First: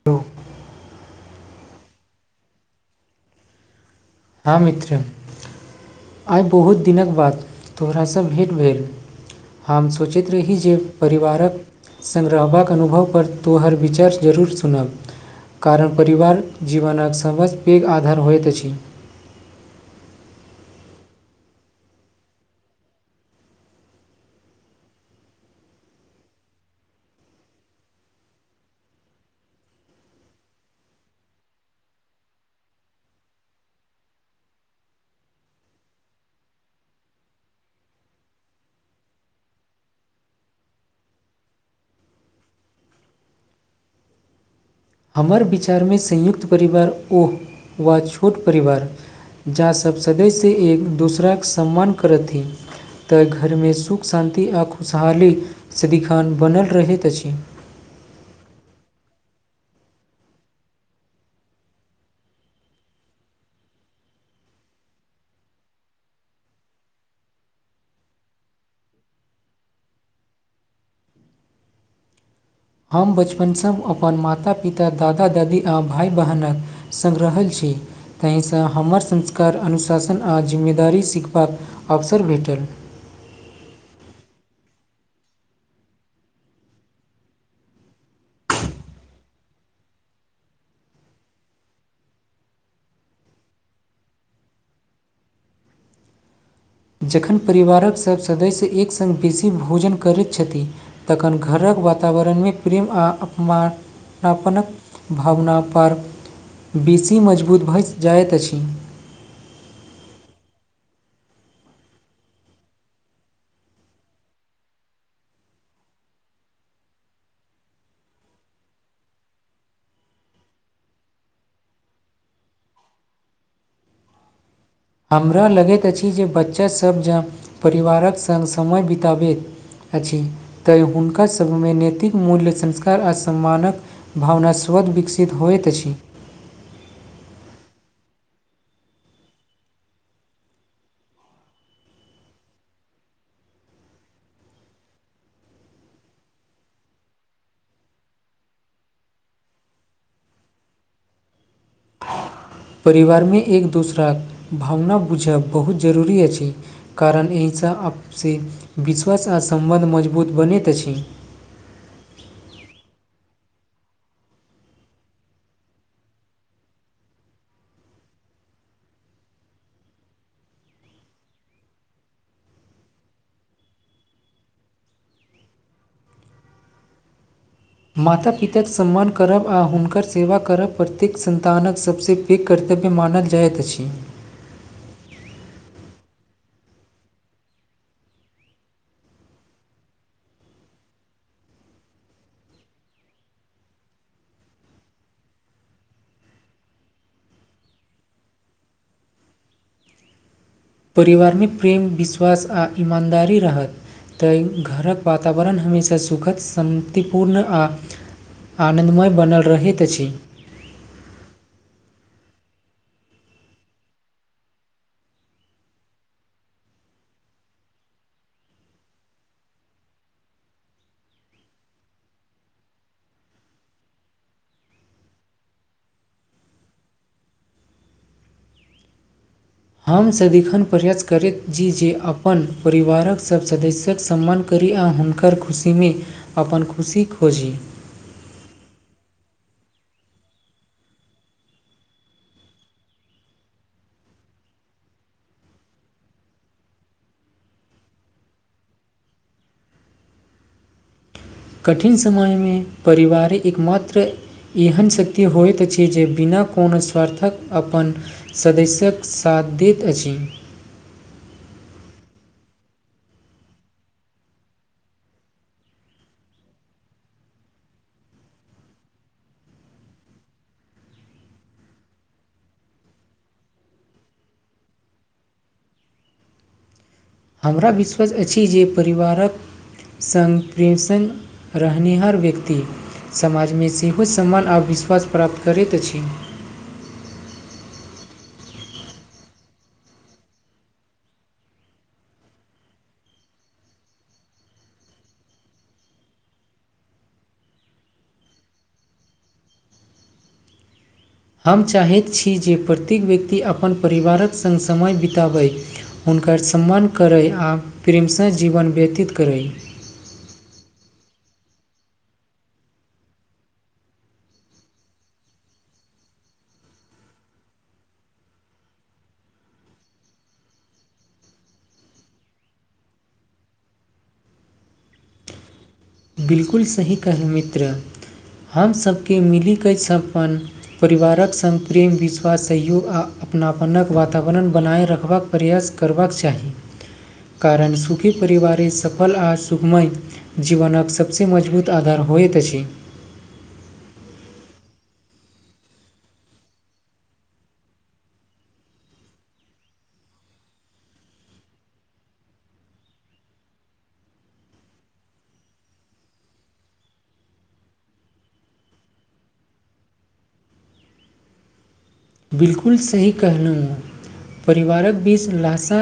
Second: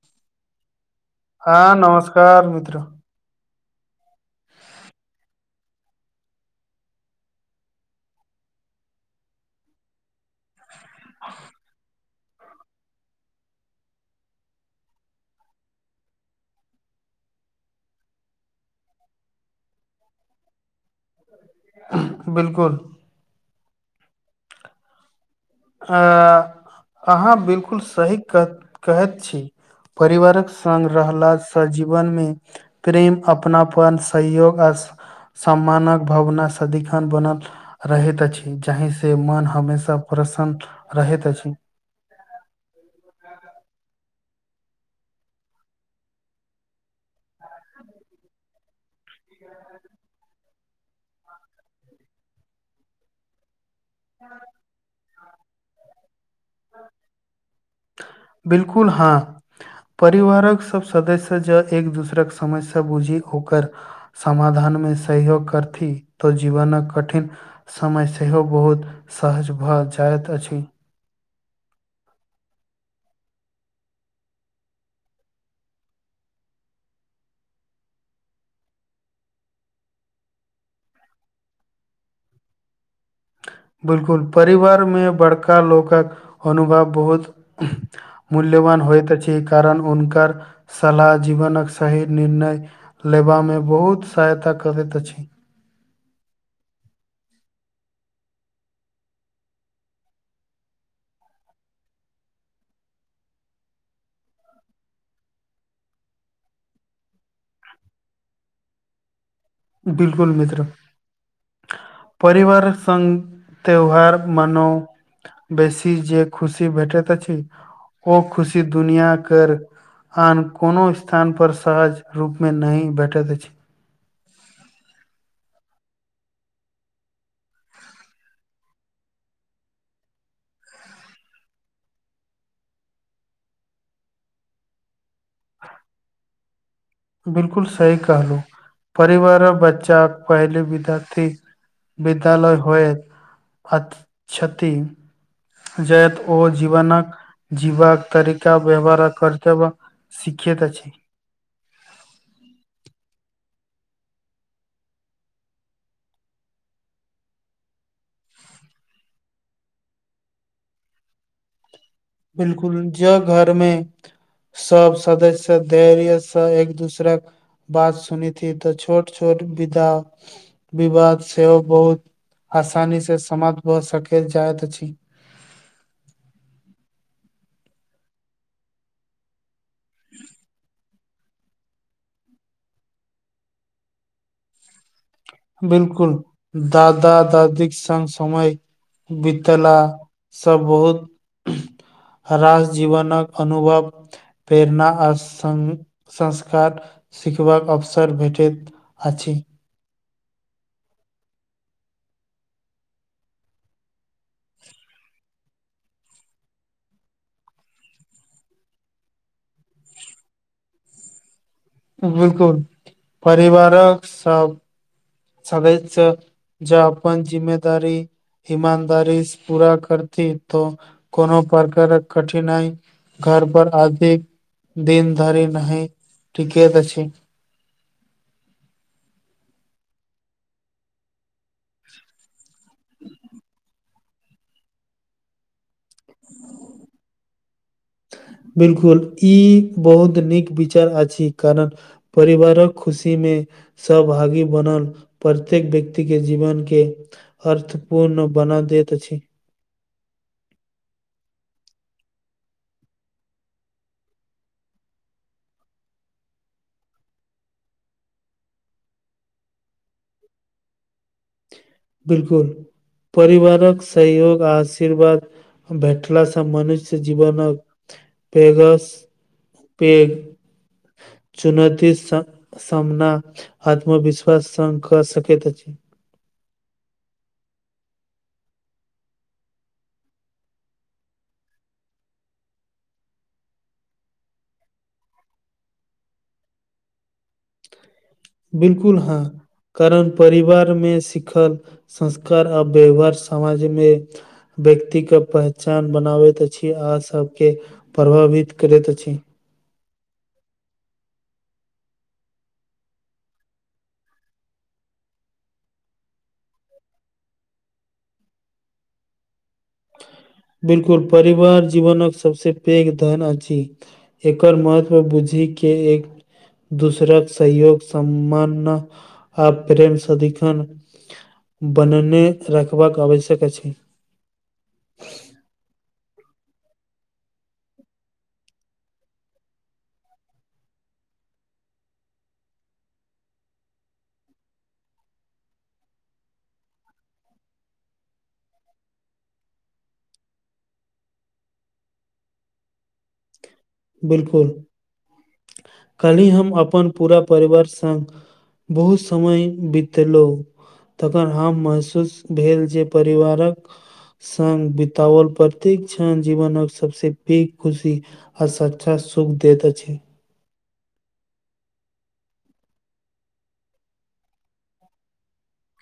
[unintelligible] हँ नमस्कार मित्र हँ मित्र आइ बहुत दिनक बाद तोरा सँ भेंट भेल हम सोचैत रही जे परिवारक संग रहबाक अनुभव पर तोहर विचार जरूर सुनब कारण परिवार जीवनक समझ पैघ आधार होइत अछि [inaudible] बिल्कुल अहाँ बिल्कुल सही कह-कहैत छी परिबारक संग रहला सऽ जीवन मे प्रेम अपनापन सहयोग आ सम्मानक भावना सदिखन बनल रहैत अछि जाहिसँ मन हमेशा प्रसन्न रहैत अछि [inaudible] हमर विचारमे संयुक्त परिवार ओह वा छोट परिवार जाँ सभ सदैसँ एक दोसरा कऽ सम्मान करथिन तऽ घरमे सुख शान्ति आ खुशहाली सिदिखान बनल रहैत अछि बिल्कुल हँ परिवारक सभ सदस्य जँ एक दोसराक समस्या बुझी ओकर समाधान मे सहयोग करथि तऽ जीवन कठिन समय सेहो बहुत सहज भऽ जाइत अछि हम बचपनसँ अपन माता पिता दादा दादी आ भाय बहिन कऽ संग रहल छी ताहिसँ हमर संस्कार अनुशासन आ जिम्मेदारी सिखबाक अवसर भेटल बिल्कुल परिवार मे बड़का लोक कऽ अनुभव बहुत मूल्यवान होइत अछि कारण हुनकर सलाह जीवनक सही निर्णय लेबामे बहुत सहायता करैत अछि जखन परिवारक सभ सदस्य एक संग बेसी भोजन करैत छथि तखन घर कऽ वातावरणमे प्रेम आ अपमान आपनक भावनापर बेसी मजबूत भऽ जाइत अछि बिल्कूल मित्र परिवार से त्यौहार मान बेसी जे खुशी भेटैत अछि ओ खुशी दुनिया कऽ आन कोनो स्थान पर सहज रूप मे नहि भेटैत अछि हमरा लगैत अछि जे बच्चासभ जँ परिवारक संग समय बितबैत अछि तै हुनका सभमे नैतिक मूल्य संस्कार आ सम्मानक भावना स्रोत विकसित होइत अछि। बिल्कूल सही कहलू परिवार आ बच्चा पहल विदाथी विद्यालय होएत अच्छा जत ओ जीवनक कऽ जीवाक तरीका व्यवहार करतव। शीखैत अछि छी। परिवार मे एक दोसराक भावना बुझब बहुत जरूरी अछि कारण एहिसँ आपस विश्वास आ सम्बन्ध मजबूत बनैत अछि। बिल्कूल ज घर मे सभ सदस्य धैर्यसँ एक दोसराक बात सुनीथी त छोट छोट विधा विवाद सेहो बहुत आसानी से समाप्त भऽ सक जाइत अछि माता पिता के सम्मान करब आ हुनकर सेवा करब पड़त सन्तान कऽ सभसँ पैघ कर्तव्य मानल जाइत अछि बिल्कूल दादा दादी कऽ समय बतला सभ बहुत रास जीवन कऽ अनुभव प्रेरणा आ संस्कार शिखबा कऽ अवसर भेटैत अछि छी परिवारमे प्रेम विश्वास आ ईमानदारी रहत। तऽ घर के वातावरण हमेशा सुखद शान्तिपूर्ण आ आनन्दमय बनल रहैत अछि। बिल्कूल परिवारक सभ सगे ज अपन अपन जिम्ममेदारी ईमानदारी पूरा करती तऽ कोनो प्रकार कऽ कठिनाइ। घर पर अधी दन धरि नहि केत छै हम सदिखन प्रयास करैत छी जे अपन परिवार कऽ सभ सदस्य सम्मान करी हुनकर खुशीमे अपन खुशी खोजी बिल्कूल ई बहुत नीक विचार अछि कारण परिवार कऽ खुशी मे सभ आगे बनल प्रत्येक व्यक्ति के जीवन के अर्थ पूर्ण बना दैत अछि। कठिन समय मे परिवारि कऽ एकमात्र एहन शक्ति होइत अछि जे बिना कोनो स्वार्थ कऽ अपन सदस्य्य कऽ साथ दैत अछि। बिल्कूल परिवार कऽ सहयोग आशीर्वाद भेटला से मनुष्य जीवन कऽ पघस पेग चुनौती। सामना आत्मविश्वास संग कऽ सकैत अछि। हमरा विश्वास अछि जे परिवारक सपमसन रहनिहार व्यक्ति समाजमे सेहो सम्मान आ विश्वास प्राप्त करैत अछि। बिल्कुल हँ कारण परिवार मे सिखल संस्कार आ व्यवहार समाज मे व्यक्ति के पहचान बनाबैत अछि आ सबके प्रभावित करैत अछि। हम चाहैत छी जे प्रत्येक व्यक्ति अपन परिवारक संग समय बिताबै। हुनकर सम्मान करय आ प्रेमसँ जीवन व्यतीत करय बिल्कुल परिवार जीवनक सबस पैघ धन अछि। एकर महत्व बूझीके एक दूसराक सहयोग सम्मान आ प्रेम सदिखन बनने रखबाक आवश्यक अछि। बिल्कुल सही कहल मित्र हमसभके मिलिकऽ सभ्पन परिवारक सङप्रेम विश्वास सहयोग आओर अपनापनक वातावरण बनाए रखबाक प्रयास करबाक चाही। कारण सुखी परिवारे सफल आ सुखमय जीवनक सभसँ मजबूत आधार होइत अछि। बिल्कुल कल्हि हम अपन पूरा परिवार संग बहुत समय बितेलौं तखन हम महसूस भेल जे परिवारक संग बितओल प्रतेक्षण जीवनक सबस पैघ खुशी आ सच्छा सुख दैत अछि। बिलकुल सही कहलहुँँ परिवारक बीच लशा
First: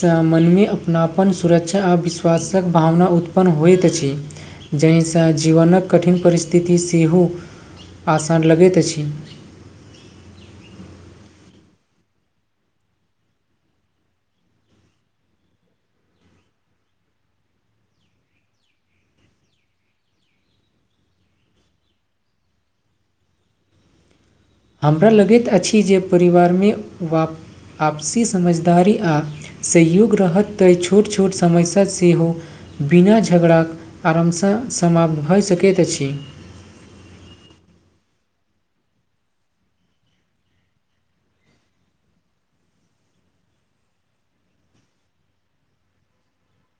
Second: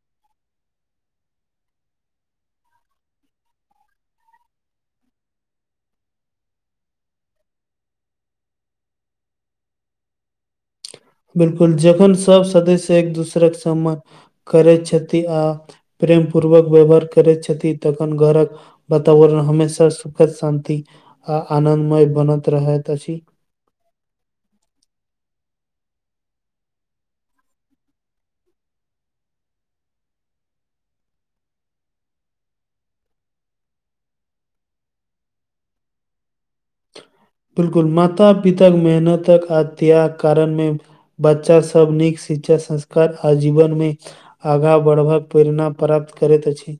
सामनमे अपनापन सुरक्षा आ विश्वासक भावना उत्पन्न होइत अछि। जाहिसँ जीवनक कठिन परिस्थिति सेहो आसान लगैत अछि। बिल्कुल जखन सभ सदस्य एक दोसरक सम्मान करैत छथि आ प्रेम पूर्वक व्यवहार करैत छथि तखन घरक वातावरण हमेशा सुखद शान्ति आ आनन्दमय बनत रहैत अछि। हमरा लगैत अछि जे परिवारमे व आपसी समझदारी आ सयोग रहत तऽ छोट छोट समस्या सेहो बिना झगड़ाके आरमसँ समाप्त भऽ सकैत अछि। बिलकुल माता पिता के मेहनतक आ त्याग कारण मे बच्चा सब नीक शिक्षा संस्कार आ जीवनमे आगाँ बढ़बक प्रेरणा प्राप्त करैत अछि।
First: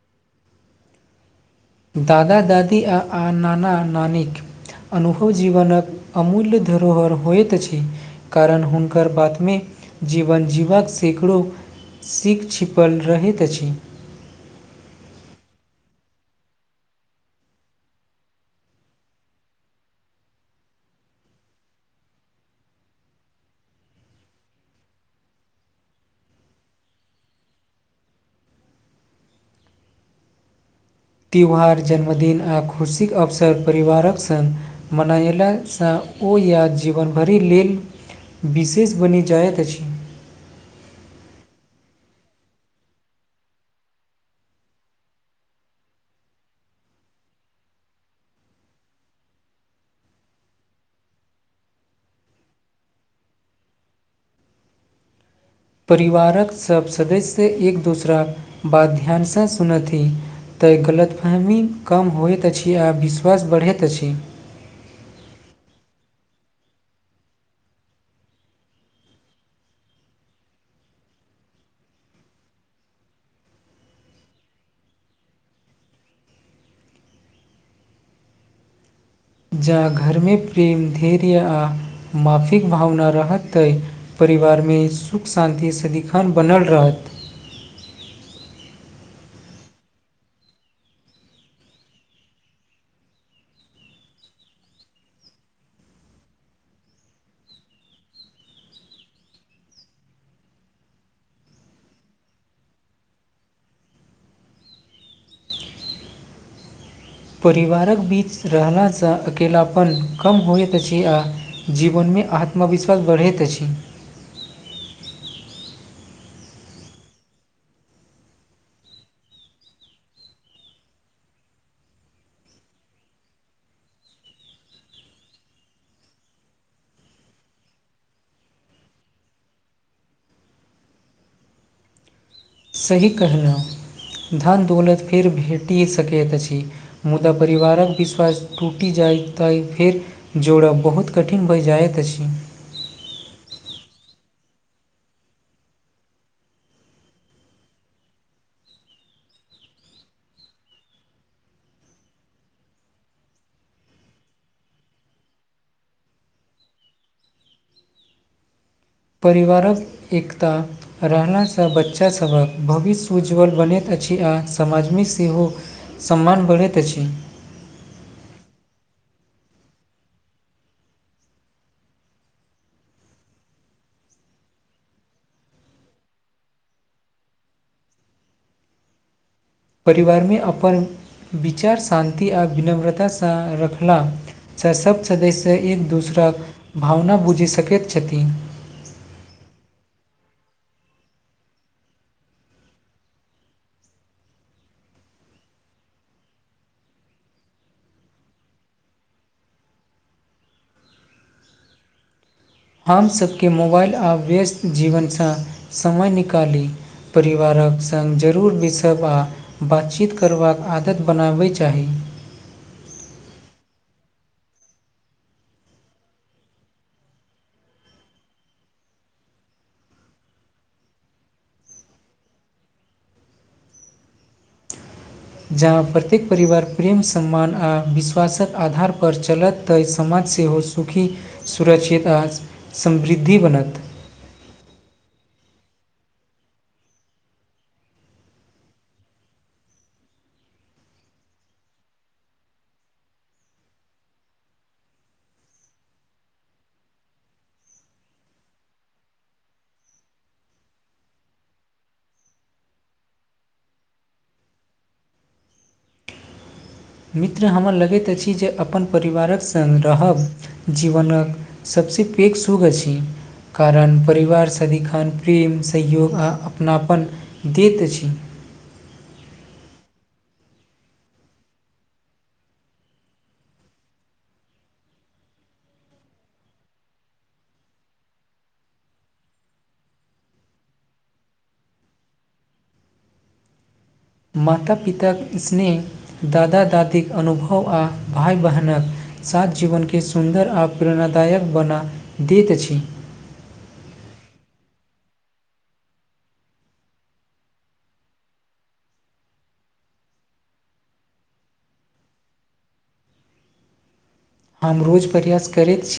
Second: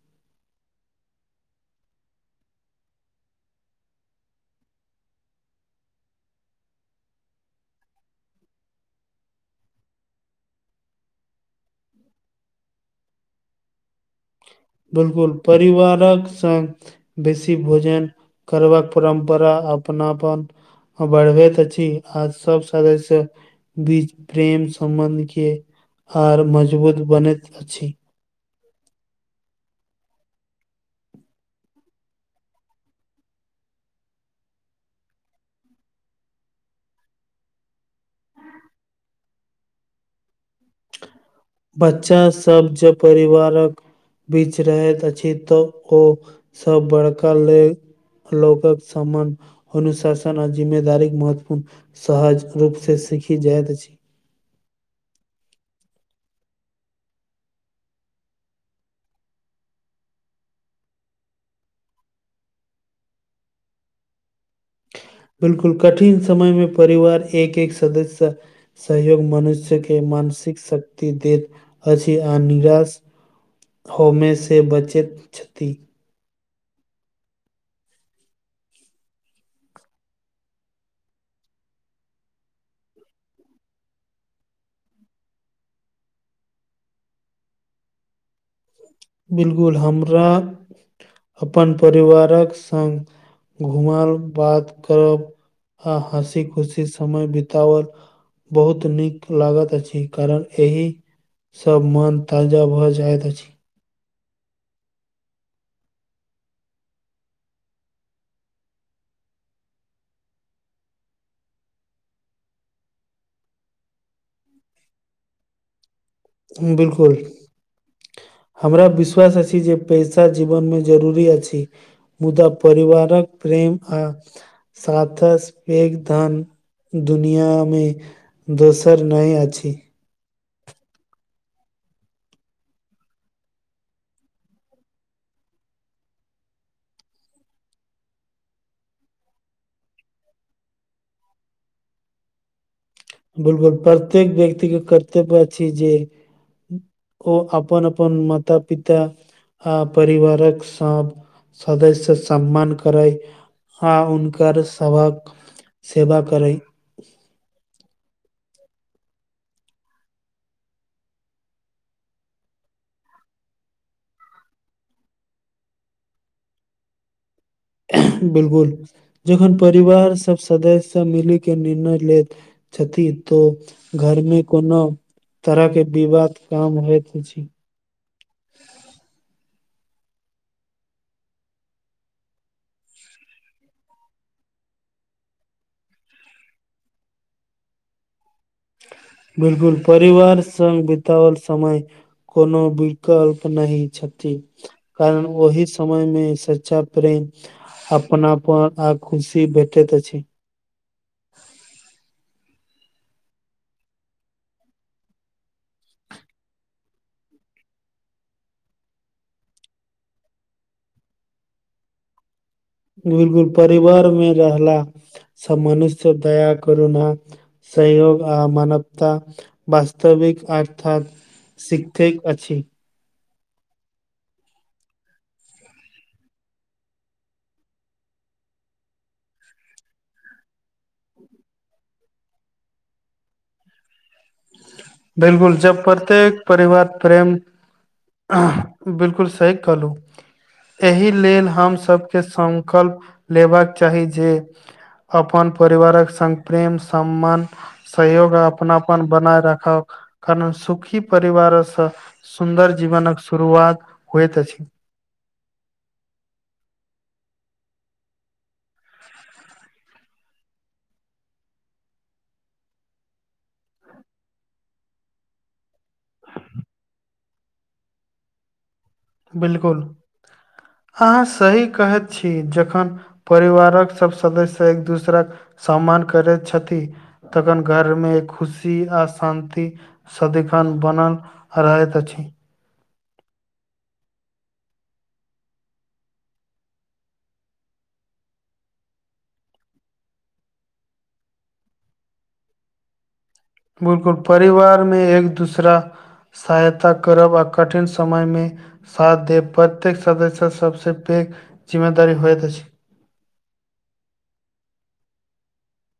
दादा दादी आ आ नाना नानिक अनुभव जीवनक अमूल्य धरोहर होइत अछि। कारण हुनकर बातमे जीवन जीवाक सैकड़ो सीख छिपल रहैत अछि। बिल्कुल परिवारक सङ्ग देसी भोजन करबाक परम्परा अपनापन बढ़बेत अछि आ सब सदस्य बीच प्रेम सम्बन्ध के आर मजबूत बनैत अछि। त्यौहार जन्मदिन आ खुशीक अवसर परिवारक सङ्ग मनयलासँ ओ या जीवनभरि लेल विशेष बनि जाइत अछि। बच्चा सभ जे परिवारक। बीच रहैत अछि तऽ ओ सभ बड़का ले। लौगक सम्मान अनुशासन आ जिम्मेदारी महत्वपूर्ण। सहज रूपसँ सीखी जाइत अछि। परिवारक सभ सदस्य एक दोसरााक बात ध्यानसँ सुनथि। तऽ गलतफहमी कम होइत अछि आ विश्वास बढ़ैत अछि। बिल्कूल कठिन समय मे परिवार एक एक सदस्य सहयोग मनुष्य के मानसिक शक्ति देत अछि आ निराश होमे से बचैत छथि जा घर मे प्रेम धैर्य आ माफीक भावना रहतै परिवार मे सुख शान्ति सदिखन बनल रहत। बिल्कूल हमरा अपन परिवार कऽ संग घुम बात करब हँसी खुशी समय बीतावल बहुत नीक लागत अछि कारण एहि। सभ मन ताजा भऽ जाइत अछि परिवारक बीच रहलासँ अकेलपन कम होइत अछि अ जीवन मे आत्मविश्वास बढ़ैत अछि। बिल्कूल। हमरा विश्वास अछि जे पैसा जीवन मे जरूरी अछि। मुदा परिवार कऽ प्रेम सातस पेघ धन दुनिया म दोसर नहि अछि। सही कहनाहुँ धान दौलत फेर भेटि सकैत अछि। मुदा परिवार कऽ विश्वास टूटी जाइ तइ फेर जोड़ब बहुत कठिन भऽ जाइत अछि। बिल्कूल प्रत्येक व्यक्ति के कर्तव्य अछि जे ओ अपन अपन माता पिता आ परिवार कऽ सा सदस्य सम्मान करै आ हनकर सभ कऽ सेवा करे परिवार कऽ एकता रहलासँ बच्चा सभकऽ भविष्य उज्ज्वल बनैत अछि आ समाजमे सेहो सम्मान बढ़ैत अछि। बिल्कूल जखन परिवार सभ सदस्य सभ मिली के निर्णय लेत छथि तो घर मे कोनो तरह के विवाद काम होइत छै। परिवार मे अपन विचार शान्ति आ विनम्रतासँ रखला हैं सभ सदस्य एक दूसराक भावना बुझि सकैत छथिन बिल्कूल परिवार संग बितवल समय कोनो विकल्प नहि छथि। कारण ओहि समयमे सच्चा प्रेम अपना पान आ खुशी भेटैत अछि हम सभके मोबाइल आ व्यस्त जीवनसँ समय निकाली परिवार कऽ संग जरूर भस आ बातचीत करबा कऽ आदत बनाबय चाही बिल्कूल परिवार मे रहला सभ मनुष्य दया करु ने सहयोग आ मानवता वास्तविक अर्था। शीखै अछि जहा प्रत्येक परिवार प्रेम सम्मान आ विश्वासक आधार पर चलत तऽ समाज सेहो चूखि सुरक्षित आज समृद्धि बनत बिल्कूल जब प्रत्येक परिवार प्रेम बिल्कूल सही कहलू एहि लेल हमसभके सकल्प लेबाक चाही जे अपन परिवारक संग प्रेम सम्मान सहयोग अपनापन बनाय राखब कारण सुखी परवारसँ सुन्दर जीवन कऽ शुरुआत होइत अछि। मित्र हमरा लगैत अछि जे अपन परिवारक संग रहब। जीवन कऽ सभसँ पैघ सुोग अछि। कारण परिवार सदिखन प्रेम सहयोग आ अपनापन दैत अछि। बिल्कूल अहाँ सही कहैत छी जखन परिवार कऽ सभ सदस्य एक दोसरा कऽ सम्मान करैत छथि। तखन घर मे खुशी आ शान्ति सदिखन बनल रहैत अछि माता पिता कऽ स्नेह दादा दादी कऽ अनुभव आ भाय बहिन कऽ साथ जीवन के सुन्दर आ प्रेरणादाय कऽ बना दैत अछि। बिल्कूल परिवारमे एक दूसरा सहायता करब आ कठिन समय मे साथ देबे प्रत्येक सदस्यता सभसँ पैघ जिम्मेदारी होइत अछि। हम रोज प्रयास करैत छी